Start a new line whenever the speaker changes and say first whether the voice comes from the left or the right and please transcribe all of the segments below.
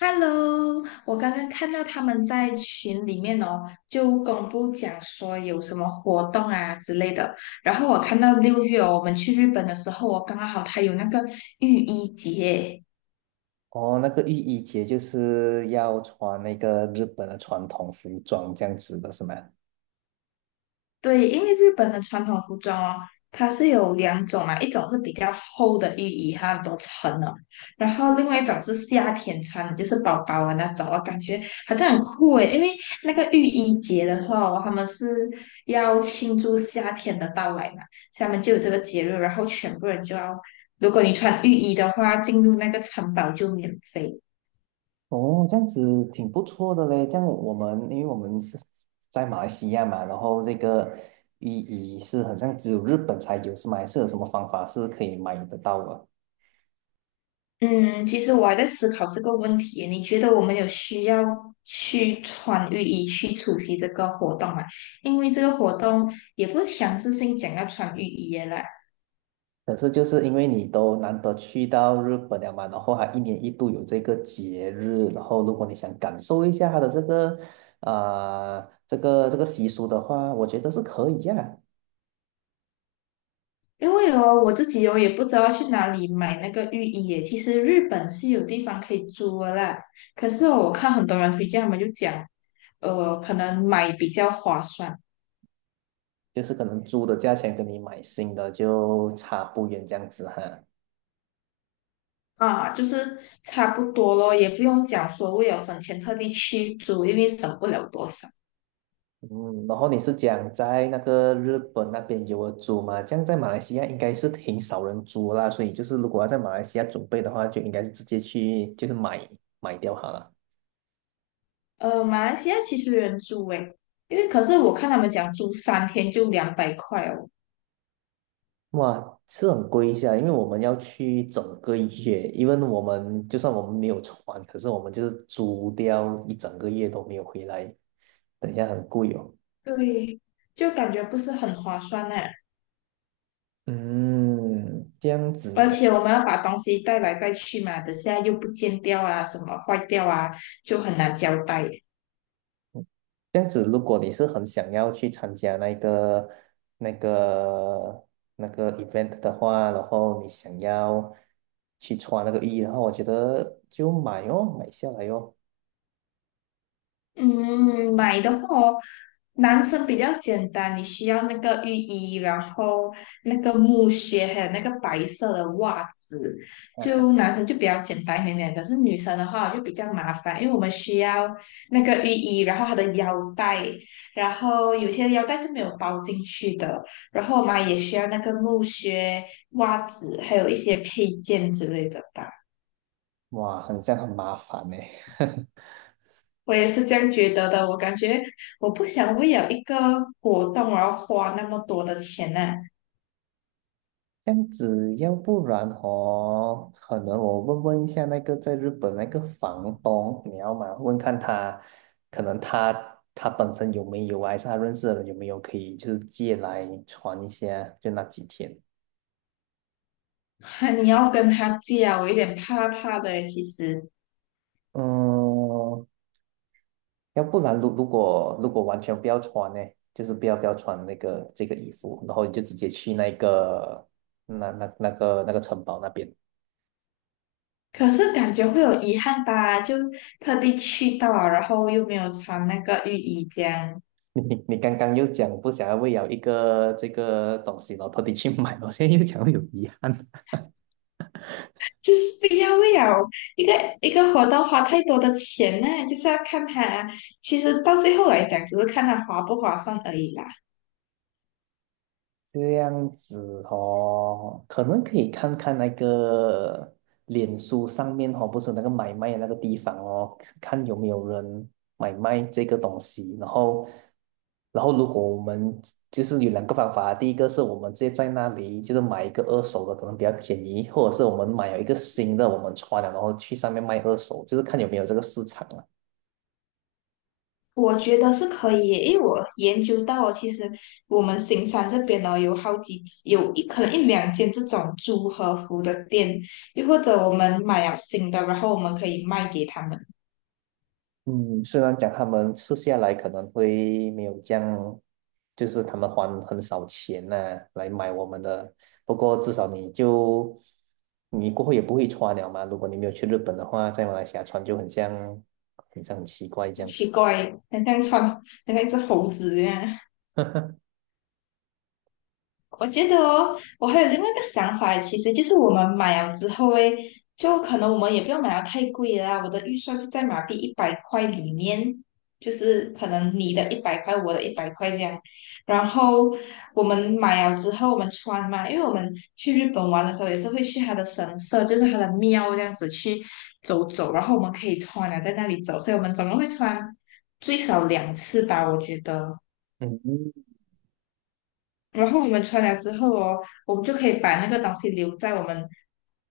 left: Hello，我刚刚看到他们在群里面哦，就公布讲说有什么活动啊之类的。然后我看到6月哦，我们去日本的时候哦，刚刚好他有那个浴衣节。
right: 哦，那个浴衣节就是要穿那个日本的传统服装这样子的是吗？
left: 对，因为日本的传统服装哦，它是有两种嘛，一种是比较厚的浴衣，它很多层的；然后另外一种是夏天穿的，就是薄薄的那种，我感觉好像很酷诶，因为那个浴衣节的话哦他们是要庆祝夏天的到来嘛，所以他们就有这个节日，然后全部人就要，如果你穿浴衣的话，进入那个城堡就免费。
right: 哦，这样子挺不错的嘞。这样我们，因为我们是在马来西亚嘛，然后这个浴衣是很像只有日本才有，是吗？还是有什么方法是可以买得到的？
left: 嗯，其实我还在思考这个问题。你觉得我们有需要去穿浴衣去出席这个活动吗？因为这个活动也不是强制性讲要穿浴衣的啦。
right: 可是就是因为你都难得去到日本了嘛，然后还一年一度有这个节日，然后如果你想感受一下它的这个啊、这个习俗的话，我觉得是可以呀、
left: 因为哦，我自己哦也不知道去哪里买那个浴衣耶。其实日本是有地方可以租的啦，可是哦我看很多人推荐，他们就讲，可能买比较划算。
right: 就是可能租的价钱跟你买新的就差不远这样子哈。
left: 啊，就是差不多咯，也不用讲说为了省钱特地去租，因为省不了多少。
right: 嗯，然后你是讲在那个日本那边有人租嘛？这样在马来西亚应该是挺少人租啦，所以就是如果要在马来西亚准备的话，就应该是直接去就是买掉好了。
left: 马来西亚其实有人住诶，因为可是我看他们讲住3天就200块哦。
right: 哇，是很贵一下，因为我们要去整个月，因为我们就算我们没有船，可是我们就是租掉一整个月都没有回来，等一下很贵哦。
left: 对，就感觉不是很划算呢。
right: 嗯，这样子
left: 而
right: 的
left: 且我们要把东西带来带去嘛，等下又不见掉啊，什么坏掉啊，就很难交代。
right: 这样子，如果你是很想要去参加那个、那个、那个 event 的话，然后你想要去穿那个浴衣的话，我觉得就买哦，买下来哦。
left: 嗯，买的话哦，男生比较简单，你需要那个浴衣，然后那个木靴，还有那个白色的袜子，就男生就比较简单一点点。可是女生的话就比较麻烦，因为我们需要那个浴衣，然后它的腰带，然后有些腰带是没有包进去的，然后我们也需要那个木靴、袜子，还有一些配件之类的吧。
right: 哇，很像很麻烦呢。
left: 我也是这样觉得的。我感觉我不想为了一个活动而花那么多的钱呢、
right: 这样子，要不然哦，可能我问问一下那个在日本那个房东，你要吗？问看他，可能他本身有没有啊，还是他认识的人有没有可以就是借来穿一下，就那几天。
left: 啊。你要跟他借啊，我有点怕怕的耶其实。
right: 嗯，要不然如果完全不要穿呢，就是不要穿那个这个衣服，然后你就直接去那个那个城堡那边。
left: 可是感觉会有遗憾吧，就特地去到啊然后又没有穿那个浴衣，这样
right: 你刚刚又讲不想要为了一个这个东西，然后特地去买，我现在又讲有遗憾。
left: 就是不要为了一个一个活动花太多的钱呢、就是要看他，其实到最后来讲，只是看他划不划算而已啦。
right: 这样子哦，可能可以看看那个脸书上面哦，不是有那个买卖的那个地方哦，看有没有人买卖这个东西。然后如果我们就是有两个方法，第一个是我们直接在那里就是买一个二手的，可能比较便宜，或者是我们买了一个新的，我们穿了然后去上面卖二手，就是看有没有这个市场啊。
left: 我觉得是可以耶，因为我研究到哦其实我们新山这边呢有好几有一可能一两间这种租和服的店，又或者我们买了新的，然后我们可以卖给他们。
right: 嗯，虽然讲他们吃下来可能会没有这样，就是他们还很少钱呐、来买我们的，不过至少你过后也不会穿了嘛。如果你没有去日本的话，在马来西亚穿就很像，很像很奇怪这
left: 很
right: 样。
left: 奇怪，很像穿，很像一只猴子一样。我觉得哦，我还有另外一个想法，其实就是我们买了之后诶，就可能我们也不要买到太贵啦。我的预算是在马币一百块里面，就是可能你的一百块，我的一百块这样。然后我们买了之后，我们穿嘛，因为我们去日本玩的时候也是会去它的神社，就是它的庙这样子去走走，然后我们可以穿了在那里走，所以我们总共会穿最少两次吧，我觉得。
right: 嗯，
left: 然后我们穿了之后哦，我们就可以把那个东西留在我们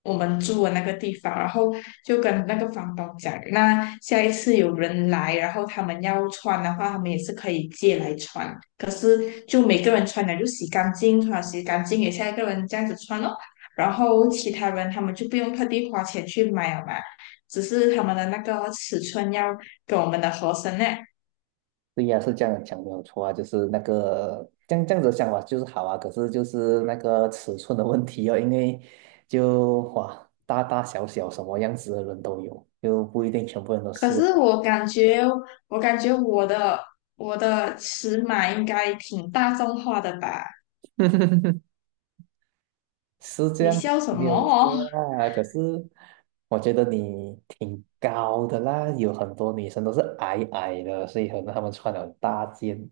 left: 我们住的那个地方，然后就跟那个房东讲，那下一次有人来，然后他们要穿的话，他们也是可以借来穿，就是就每个人穿了就洗干净，穿了洗干净给下一个人这样子穿咯，然后其他人他们就不用特地花钱去买了嘛，只是他们的那个尺寸要跟我们的合身呢。
right: 对呀、是这样讲没有错啊，就是那个这样子想法就是好啊，可是就是那个尺寸的问题哦，因为就哇，大大小小什么样子的人都有，就不一定全部人都
left: 可
right: 适
left: 是
right: 合。
left: 我感觉，我感觉我的我的尺码应该挺大众化的吧？
right: 是这
left: 你
right: 样，
left: 笑什
right: 没
left: 么
right: 有
left: 哦？
right: 错 啦。可是我觉得你挺高的啦，有很多女生都是矮矮的，所以可能她们穿了很大件。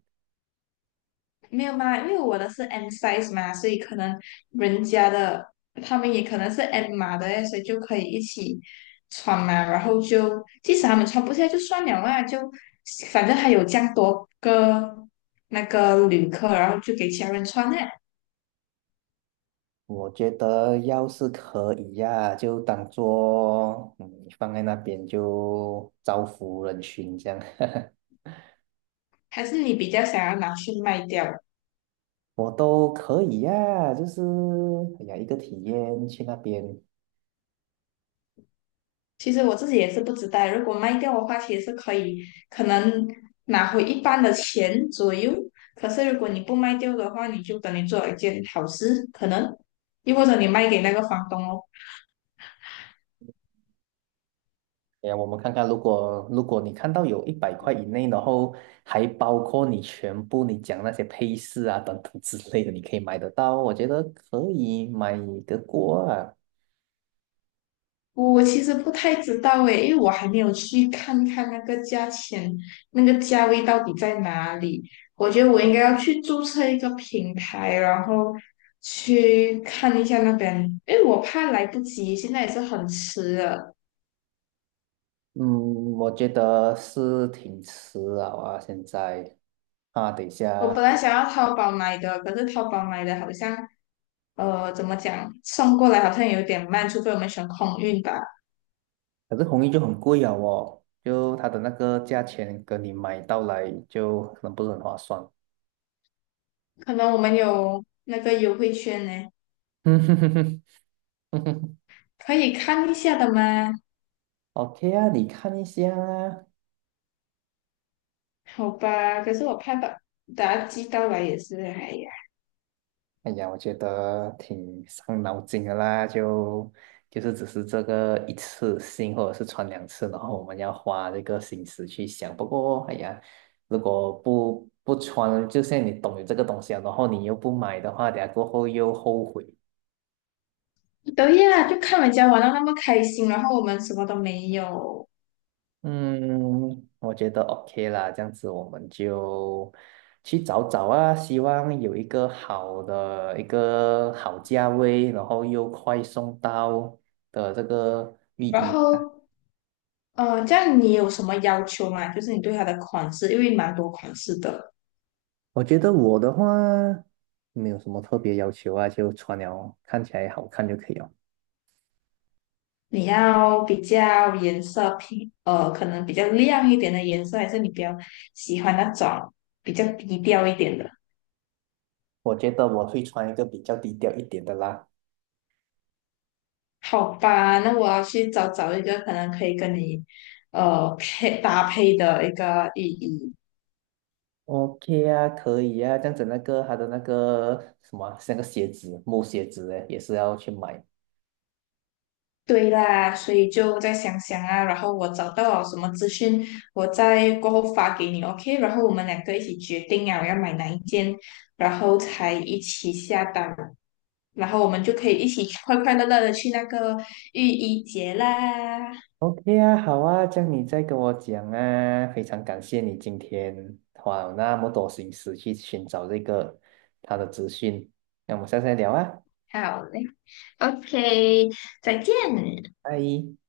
left: 没有嘛，因为我的是 M size 嘛，所以可能人家的他们也可能是 M 码的诶所以就可以一起穿嘛。然后就即使他们穿不下就算了嘛，就反正还有这样多个那个旅客，然后就给其他人穿呢。
right: 我觉得要是可以呀、就当做嗯放在那边就造福人群这样，
left: 还是你比较想要拿去卖掉？
right: 我都可以呀、就是哎呀一个体验去那边
left: 其实我自己也是不知道，如果卖掉的话，其实是可以，可能拿回一半的钱左右。可是如果你不卖掉的话，你就等于做了一件好事，可能，又或者你卖给那个房东哦。
right: 哎呀，我们看看，如果你看到有100块以内，然后还包括你全部你讲那些配饰啊等等之类的，你可以买得到，我觉得可以买得过啊。
left: 我其实不太知道诶，因为我还没有去看看那个价钱，那个价位到底在哪里。我觉得我应该要去注册一个平台，然后去看一下那边，因为我怕来不及，现在也是很迟了。
right: 嗯，我觉得是挺迟了啊，现在啊，等一
left: 我本
right: 下，
left: 来想要淘宝买的，可是淘宝买的好像，怎么讲，送过来好像有点慢，除非我们选空运吧。
right: 可是红衣就很贵啊哦，就它的那个价钱跟你买到来就可能不是很划算。
left: 可能我们有那个优惠券呢，
right: 嗯哼哼哼哼哼
left: 可以看一下的吗？
right: ，OK 啊，你看一下啊。
left: 好吧，可是我怕把它寄到来也是，哎呀，
right: 哎呀，我觉得挺伤脑筋的啦，就是只是这个一次性或者是穿两次，然后我们要花这个心思去想。不过，哎呀，如果不穿，就像你懂有这个东西啊，然后你又不买的话，等下过后又后悔。
left: 对呀，就看人家玩到那么开心，然后我们什么都没有，
right: 嗯，我觉得 OK 啦，这样子我们就去找找啊，希望有一个好的一个好价位，然后又快送到的这个浴
left: 然
right: 衣。
left: 后，这样你有什么要求吗？就是你对它的款式，因为蛮多款式的。
right: 我觉得我的话没有什么特别要求啊，就穿了看起来好看就可以了。
left: 你要比较颜色偏，可能比较亮一点的颜色，还是你比较喜欢那种比较低调一点的？
right: 我觉得我会穿一个比较低调一点的啦。
left: 好吧，那我要去找找一个可能可以跟你，配搭配的一个意义。
right: OK 啊，可以啊，这样子那个他的那个什么，是那个鞋子木鞋子诶，也是要去买。
left: 对啦，所以就再想想啊，然后我找到了什么资讯，我再过后发给你，OK？然后我们两个一起决定啊，我要买哪一件，然后才一起下单，然后我们就可以一起快快乐乐的去那个浴衣节啦。
right: OK 啊，好啊，这样你再跟我讲啊，非常感谢你今天花了那么多心思去寻找这个他的资讯，那我们下次再聊啊，
left: 好嘞，OK，再见。
right: 拜。